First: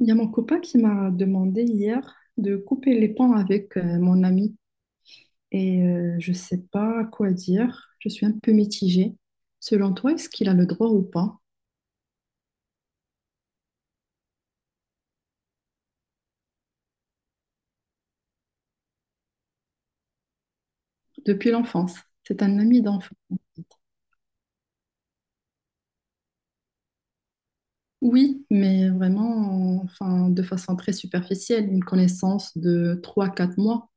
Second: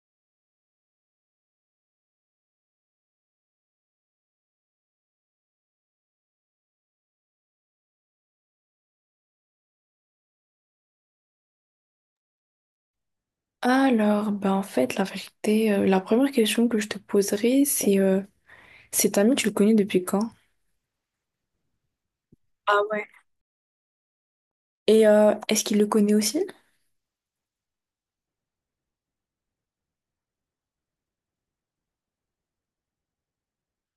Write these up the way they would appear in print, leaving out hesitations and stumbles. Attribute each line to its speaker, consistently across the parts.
Speaker 1: Il y a mon copain qui m'a demandé hier de couper les ponts avec mon ami et je ne sais pas quoi dire. Je suis un peu mitigée. Selon toi, est-ce qu'il a le droit ou pas?
Speaker 2: Alors, ben en fait, la vérité, la première question que je te poserai, c'est cet ami, tu le connais depuis quand?
Speaker 1: Depuis l'enfance, c'est un
Speaker 2: Ah
Speaker 1: ami
Speaker 2: ouais.
Speaker 1: d'enfance.
Speaker 2: Est-ce qu'il le connaît aussi?
Speaker 1: Oui, mais vraiment, enfin, de façon très superficielle, une connaissance de 3 4 mois.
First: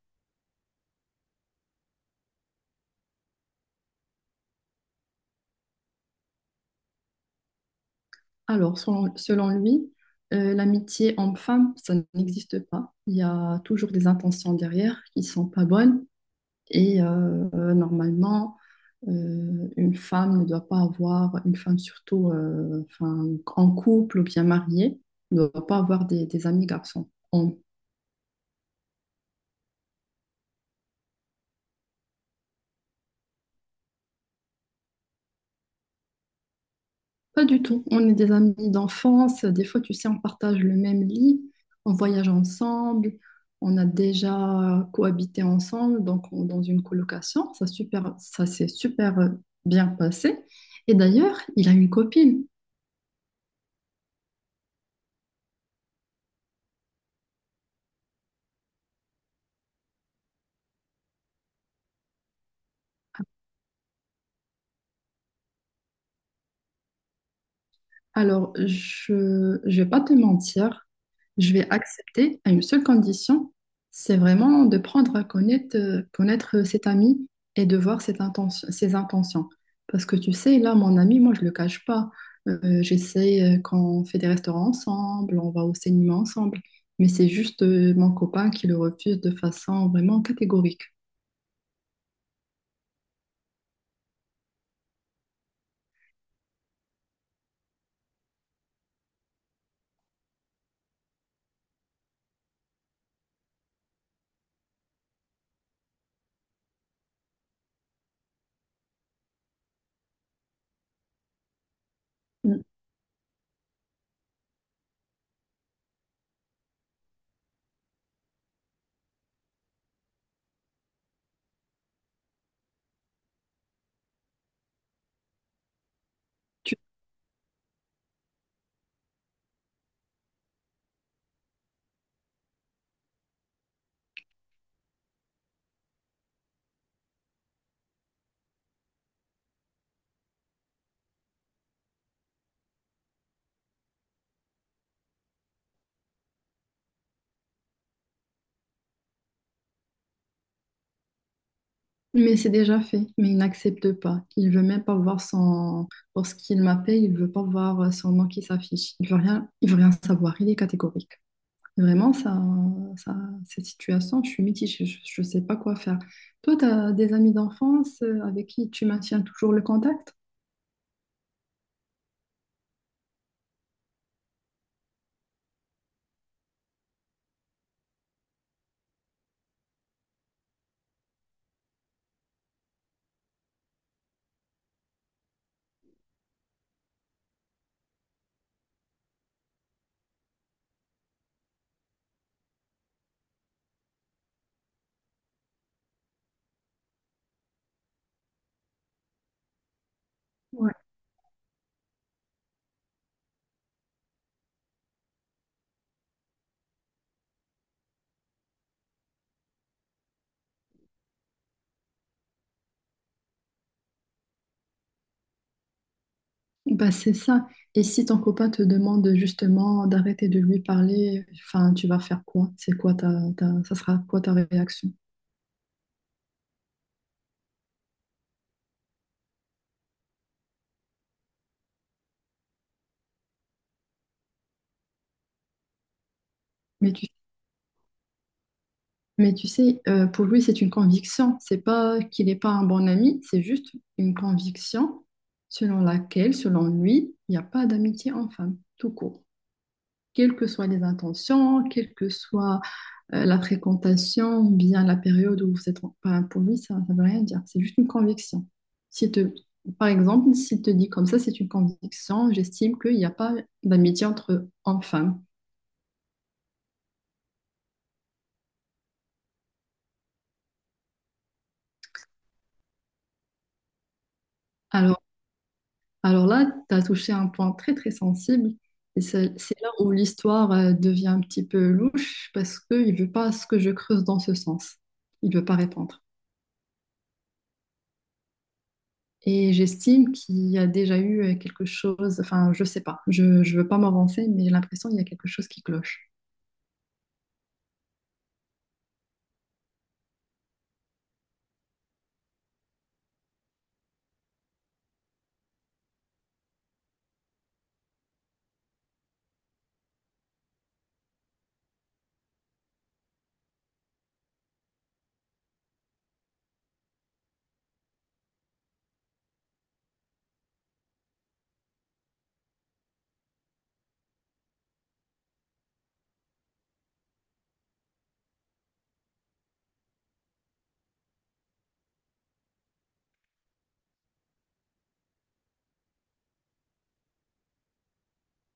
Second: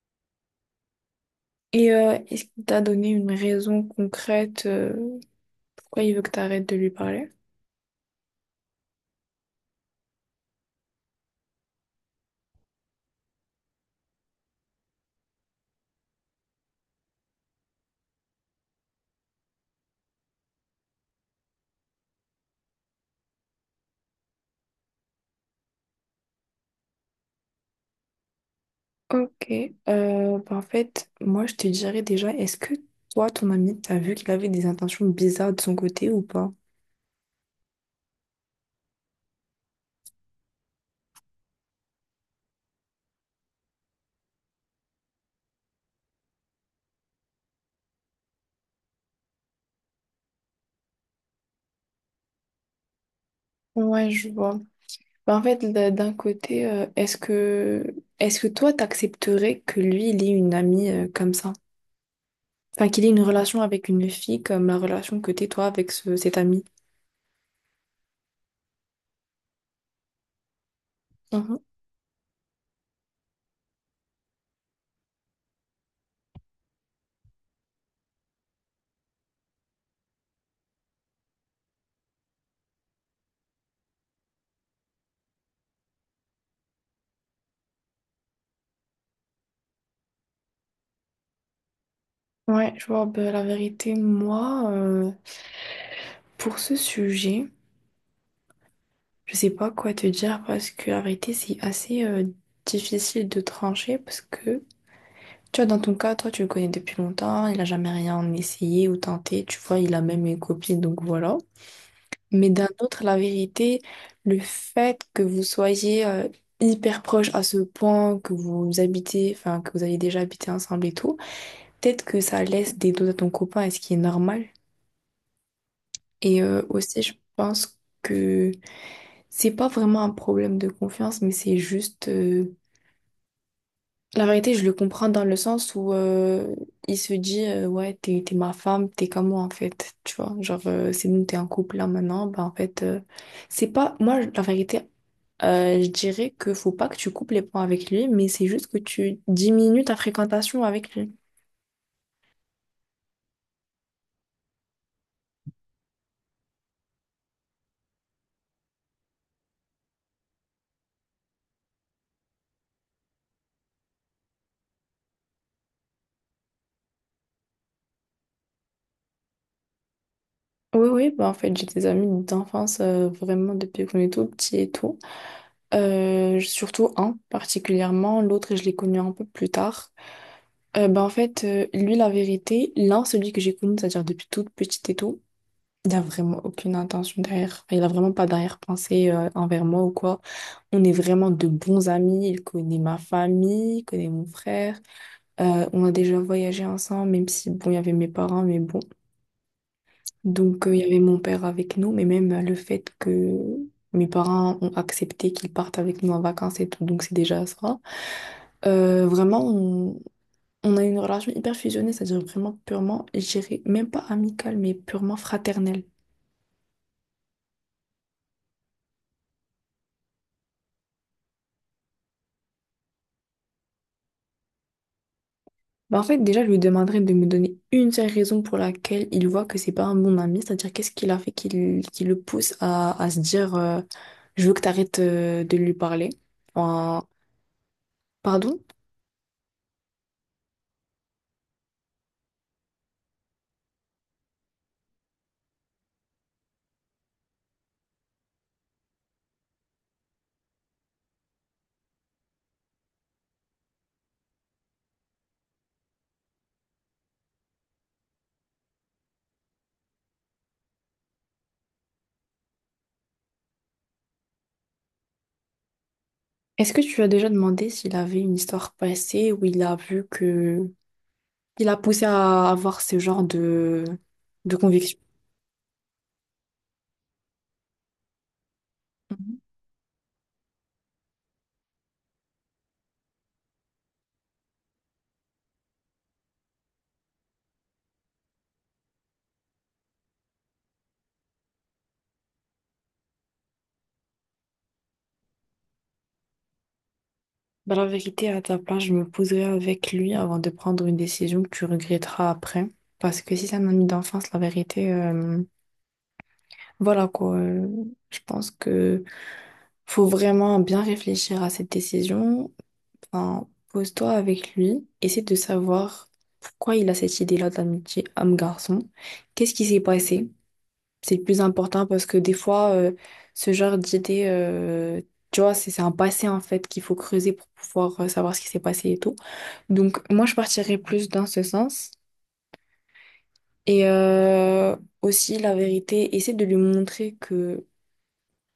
Speaker 2: Est-ce qu'il t'a donné une raison concrète pourquoi il veut que tu arrêtes de lui parler?
Speaker 1: Alors, selon lui, l'amitié homme-femme, ça n'existe pas. Il y a toujours des intentions derrière qui ne sont pas bonnes. Et normalement, une femme ne doit pas avoir, une femme surtout enfin, en couple ou bien mariée, ne doit pas avoir des amis garçons. On-
Speaker 2: Ok. Ben, en fait, moi, je te dirais déjà, est-ce que toi, ton ami, t'as vu qu'il avait des intentions bizarres de son côté ou pas?
Speaker 1: pas du tout. On est des amis d'enfance. Des fois, tu sais, on partage le même lit, on voyage ensemble, on a déjà cohabité ensemble, donc on- dans une colocation. Ça, super, ça s'est super bien passé. Et d'ailleurs, il a une copine.
Speaker 2: Ouais, je vois. Ben, en fait, d'un côté, est-ce que toi, t'accepterais que lui, il ait une amie comme ça? Enfin, qu'il ait une relation avec une fille comme la relation que t'es toi avec cet ami.
Speaker 1: Alors, je vais pas te mentir, je
Speaker 2: Mhm.
Speaker 1: vais accepter à une seule condition, c'est vraiment de prendre à connaître, connaître cet ami et de voir cette ses intentions. Parce que tu sais, là, mon ami, moi, je le cache pas. J'essaie quand on fait des restaurants ensemble, on va au cinéma ensemble, mais c'est juste mon copain qui le refuse de façon vraiment catégorique.
Speaker 2: Ouais, je vois, ben, la vérité, moi, pour ce sujet, je sais pas quoi te dire parce que la vérité, c'est assez difficile de trancher parce que, tu vois, dans ton cas, toi, tu le connais depuis longtemps, il a jamais rien essayé ou tenté, tu vois, il a même une copine, donc voilà. Mais
Speaker 1: Mm.
Speaker 2: d'un autre, la vérité, le fait que vous soyez hyper proches à ce point, que vous habitez, enfin, que vous avez déjà habité ensemble et tout, peut-être que ça laisse des doutes à ton copain, et ce qui est normal. Aussi, je pense que c'est pas vraiment un problème de confiance, mais c'est juste. La vérité, je le comprends dans le sens où il se dit ouais, t'es ma femme, t'es comme moi en fait. Tu vois, genre, c'est nous, t'es en couple là maintenant. Bah en fait, c'est pas. Moi, la vérité, je dirais que faut pas que tu coupes les ponts avec lui, mais c'est juste que tu diminues ta fréquentation avec lui.
Speaker 1: Mais c'est déjà fait, mais il n'accepte pas. Il veut même pas voir son... Lorsqu'il m'appelle, il veut pas voir son nom qui s'affiche. Il veut rien savoir, il est catégorique. Vraiment, ça, cette situation, je suis mitigée, je ne sais pas quoi faire. Toi, tu as des amis d'enfance avec qui tu maintiens toujours le contact?
Speaker 2: Oui, oui, bah en fait, j'ai des amis d'enfance vraiment depuis qu'on est tout petit et tout. Surtout un particulièrement, l'autre, je l'ai connu un peu plus tard. Bah en fait, lui, la vérité, l'un, celui que j'ai connu, c'est-à-dire depuis toute petite et tout, il n'y a vraiment aucune intention derrière. Enfin, il n'a vraiment pas d'arrière-pensée envers moi ou quoi. On est vraiment de bons amis. Il connaît ma famille, il connaît mon frère. On a déjà voyagé ensemble, même si, bon, il y avait mes parents, mais bon. Donc,
Speaker 1: Ouais.
Speaker 2: il y avait mon père avec nous, mais même le fait que mes parents ont accepté qu'ils partent avec nous en vacances et tout, donc c'est déjà ça. Vraiment, on a une relation hyper fusionnée, c'est-à-dire vraiment purement, je dirais même pas amicale, mais purement fraternelle.
Speaker 1: Bah, c'est ça. Et si ton copain te demande justement d'arrêter de lui parler, enfin, tu vas faire quoi? C'est quoi ça sera quoi ta réaction?
Speaker 2: Bah, en fait, déjà, je lui demanderais de me donner une seule raison pour laquelle il voit que c'est pas un bon ami, c'est-à-dire qu'est-ce qu'il a fait qui le pousse à se dire je veux que t'arrêtes de lui parler.
Speaker 1: Mais
Speaker 2: Enfin,
Speaker 1: tu.
Speaker 2: pardon?
Speaker 1: Mais tu sais, pour lui, c'est une conviction. C'est pas qu'il n'est pas un bon ami, c'est juste une conviction selon laquelle, selon lui, il n'y a pas d'amitié en femme, tout court. Quelles que soient les intentions, quelle que soit la fréquentation, ou bien la période où vous êtes, enfin, pour lui, ça ne veut rien dire. C'est juste une conviction. Si te, par exemple, s'il te dit comme ça, c'est une conviction, j'estime qu'il n'y a pas d'amitié entre hommes-femmes.
Speaker 2: Est-ce que tu as déjà demandé s'il avait une histoire passée où il a vu que... Il a poussé à avoir ce genre de conviction?
Speaker 1: Alors, Alors là, tu as touché un point très très sensible et c'est
Speaker 2: Mhm.
Speaker 1: c'est là où l'histoire devient un petit peu louche parce qu'il ne veut pas ce que je creuse dans ce sens. Il ne veut pas répondre. Et j'estime qu'il y a déjà eu quelque chose, enfin je sais pas, je ne veux pas m'avancer, mais j'ai l'impression qu'il y a quelque chose qui cloche.
Speaker 2: Bah, la vérité, à ta place, je me poserai avec lui avant de prendre une décision que tu regretteras après. Parce que si c'est un ami d'enfance, la vérité, voilà quoi. Je pense que faut vraiment bien réfléchir à cette décision. Enfin, pose-toi avec lui, essaie de savoir pourquoi il a cette idée-là d'amitié homme-garçon. Qu'est-ce qui s'est passé? C'est le plus important parce que des fois, ce genre d'idée, tu vois, c'est un passé en fait qu'il faut creuser pour pouvoir savoir ce qui s'est passé et tout. Donc, moi, je partirais plus dans ce sens. Et aussi, la vérité, essaie de lui montrer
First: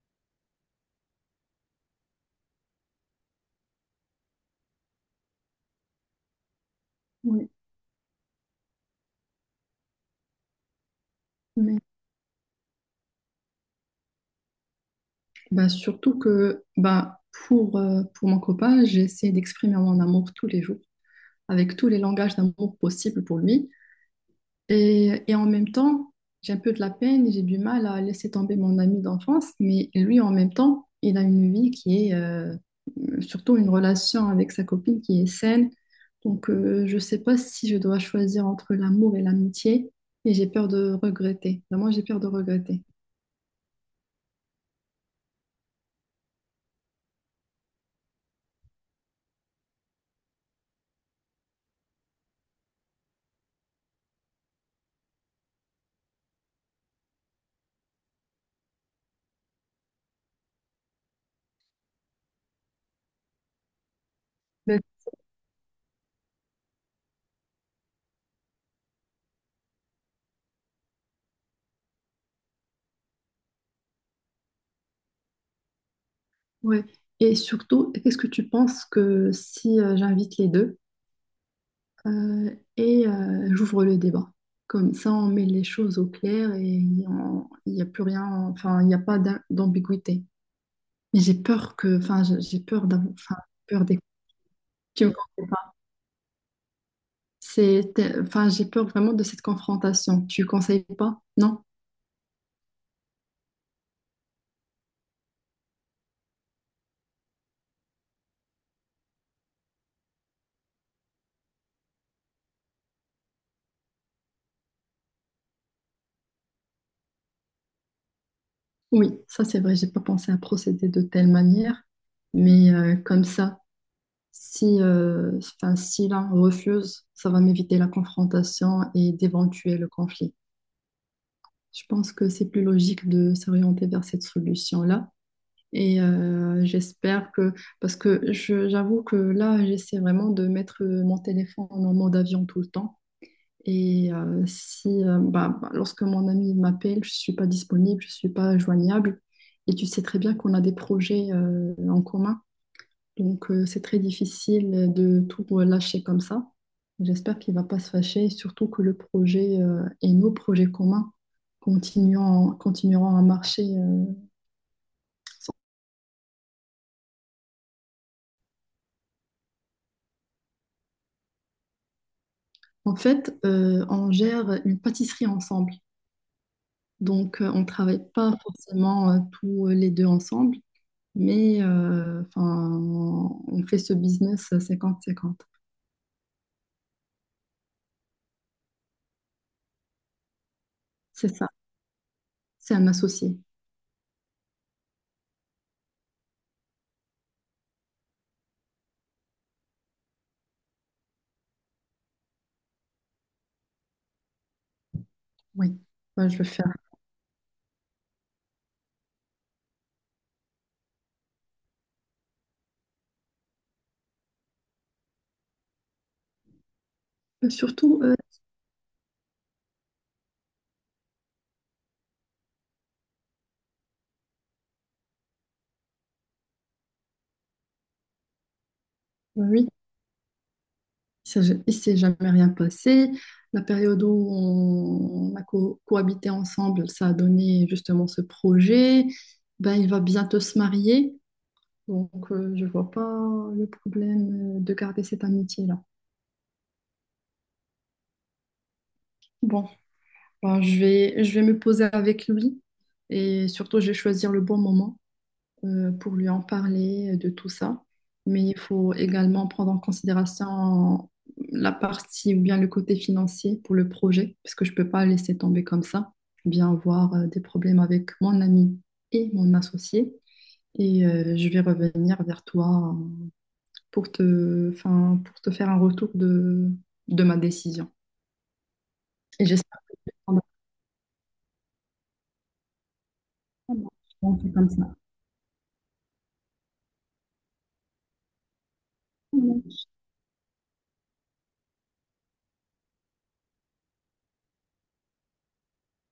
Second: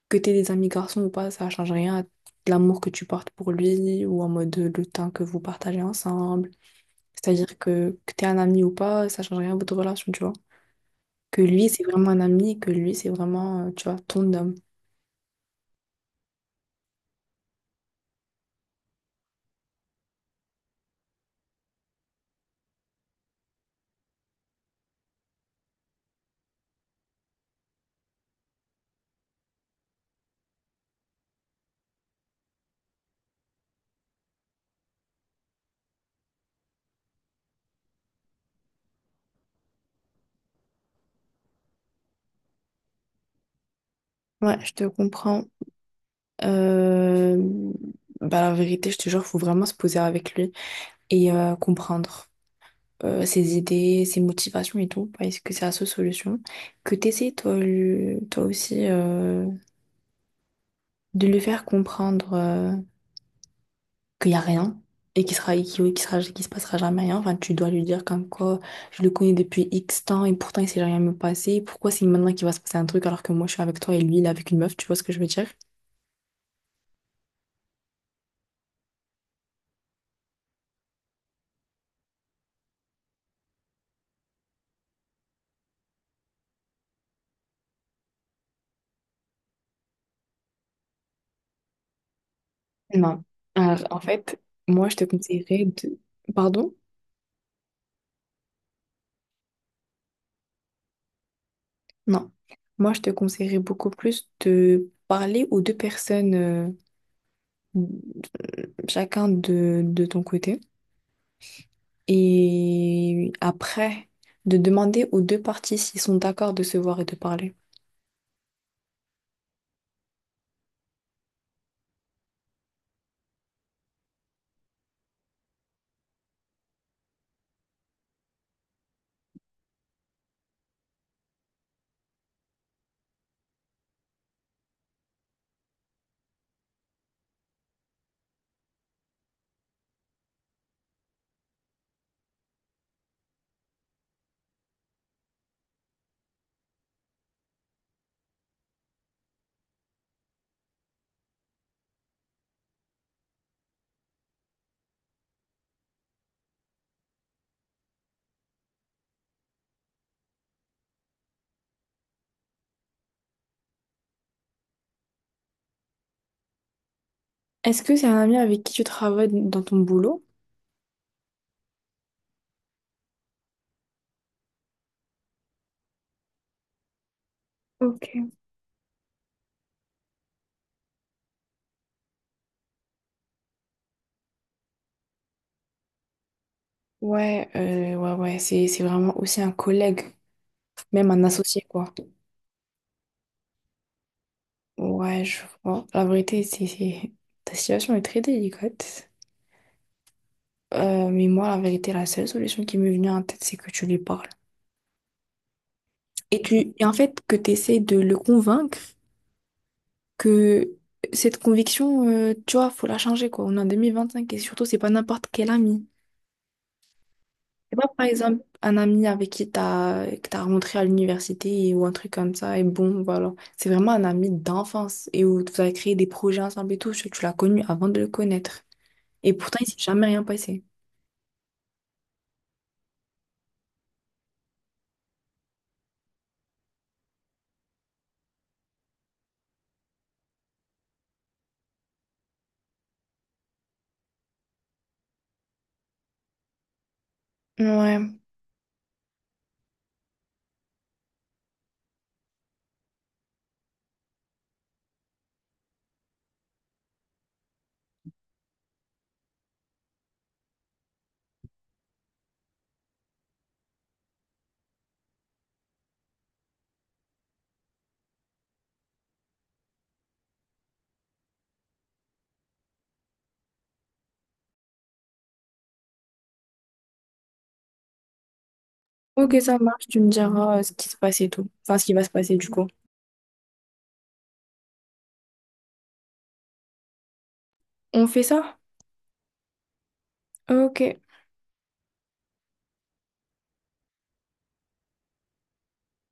Speaker 2: que t'aies des amis garçons ou pas, ça change rien à l'amour que tu portes pour lui ou en mode le temps que vous partagez ensemble.
Speaker 1: Oui,
Speaker 2: C'est-à-dire que t'es un ami ou pas, ça change rien à votre relation, tu vois. Que lui,
Speaker 1: mais
Speaker 2: c'est vraiment un ami, que lui, c'est vraiment, tu vois, ton homme.
Speaker 1: bah, surtout que bah, pour mon copain, j'essaie d'exprimer mon amour tous les jours, avec tous les langages d'amour possibles pour lui. Et en même temps, j'ai un peu de la peine, j'ai du mal à laisser tomber mon ami d'enfance, mais lui, en même temps, il a une vie qui est surtout une relation avec sa copine qui est saine. Donc, je ne sais pas si je dois choisir entre l'amour et l'amitié, et j'ai peur de regretter. Vraiment, j'ai peur de regretter.
Speaker 2: Ouais, je te comprends. Euh, bah, la vérité, je te jure, faut vraiment se poser avec lui et comprendre ses idées, ses motivations et tout, parce que c'est la seule solution. Que t'essayes toi, toi aussi de lui faire comprendre qu'il n'y a rien
Speaker 1: Ben,
Speaker 2: et qu'il sera, et qu'il, qu'il sera, qu'il se passera jamais rien. Enfin, tu dois lui dire comme quoi je le connais depuis X temps et pourtant il s'est jamais passé. Pourquoi c'est maintenant qu'il va se passer un truc alors que moi je suis avec toi et lui il est avec une meuf, tu vois ce que je veux dire?
Speaker 1: ouais. Et surtout, qu'est-ce que tu penses que si j'invite les deux? Et j'ouvre le débat. Comme ça, on met les choses au clair et on- il n'y a plus rien, enfin, il n'y a pas d'ambiguïté. Mais j'ai peur que, enfin, j'ai peur d'avoir,
Speaker 2: Non.
Speaker 1: enfin,
Speaker 2: Alors,
Speaker 1: peur
Speaker 2: en
Speaker 1: des...
Speaker 2: fait, moi, je te
Speaker 1: Tu me conseilles
Speaker 2: conseillerais
Speaker 1: pas.
Speaker 2: de... Pardon?
Speaker 1: Enfin, j'ai peur vraiment de cette confrontation. Tu conseilles pas? Non?
Speaker 2: Non. Moi, je te conseillerais beaucoup plus de parler aux deux personnes, chacun de ton côté. Et après, de demander aux deux parties s'ils sont d'accord de se voir et de parler.
Speaker 1: Oui, ça c'est vrai, j'ai pas pensé à procéder de telle manière, mais comme ça, si, enfin, si l'un refuse, ça va m'éviter la confrontation et d'éventuels conflits. Je pense que c'est plus logique de s'orienter vers cette solution-là. Et j'espère que, parce que j'avoue que là, j'essaie vraiment de mettre mon téléphone en mode avion tout le temps. Et si, lorsque mon ami m'appelle, je ne suis pas disponible, je ne suis pas joignable. Et tu sais très bien qu'on a des projets en commun. Donc, c'est très difficile de tout lâcher comme ça. J'espère qu'il ne va pas se fâcher, et surtout que le projet et nos projets communs continueront à marcher. Sans-
Speaker 2: Est-ce que c'est un ami avec qui tu travailles dans ton boulot?
Speaker 1: En fait, on gère une pâtisserie ensemble. Donc, on ne travaille
Speaker 2: Ok.
Speaker 1: pas forcément tous les deux ensemble, mais enfin, on fait ce business 50-50.
Speaker 2: Ouais, ouais, ouais, c'est vraiment aussi un collègue, même un
Speaker 1: C'est ça,
Speaker 2: associé, quoi.
Speaker 1: c'est un associé.
Speaker 2: Ouais, je vois. La vérité, ta situation est très délicate. Mais moi, la vérité, la seule solution qui m'est venue en tête, c'est que tu lui parles.
Speaker 1: Oui, moi, je
Speaker 2: Et
Speaker 1: veux
Speaker 2: tu,
Speaker 1: faire.
Speaker 2: et en fait, que tu essaies de le convaincre que cette conviction, tu vois, faut la changer, quoi. On est en 2025 et surtout, c'est pas n'importe quel ami. C'est pas,
Speaker 1: Surtout,
Speaker 2: par exemple, un ami avec qui que t'as rencontré à l'université ou un truc comme ça, et bon, voilà. C'est vraiment un ami d'enfance et où vous avez créé des projets ensemble et tout. Tu l'as connu avant de le connaître. Et pourtant, il
Speaker 1: oui.
Speaker 2: s'est jamais rien passé.
Speaker 1: Il ne s'est jamais rien passé. La période où on a cohabité ensemble, ça a donné justement ce projet. Ben, il va bientôt se marier, donc je ne vois pas le problème de garder cette amitié-là.
Speaker 2: Ouais.
Speaker 1: Bon, ben, je vais me poser avec lui et surtout, je vais choisir le bon moment pour lui en parler de tout ça. Mais il faut également prendre en considération la partie ou bien le côté financier pour le projet, parce que je ne peux pas laisser tomber comme ça, bien voir des problèmes avec mon ami et mon associé. Et je vais revenir vers toi pour enfin, pour te faire un retour de ma décision.
Speaker 2: Ok,
Speaker 1: Et
Speaker 2: ça
Speaker 1: j'espère
Speaker 2: marche,
Speaker 1: que
Speaker 2: tu me
Speaker 1: tu prendras.
Speaker 2: diras ce qui se passe et tout. Enfin, ce qui va se passer du coup.
Speaker 1: Comme ça.
Speaker 2: On fait ça? Ok.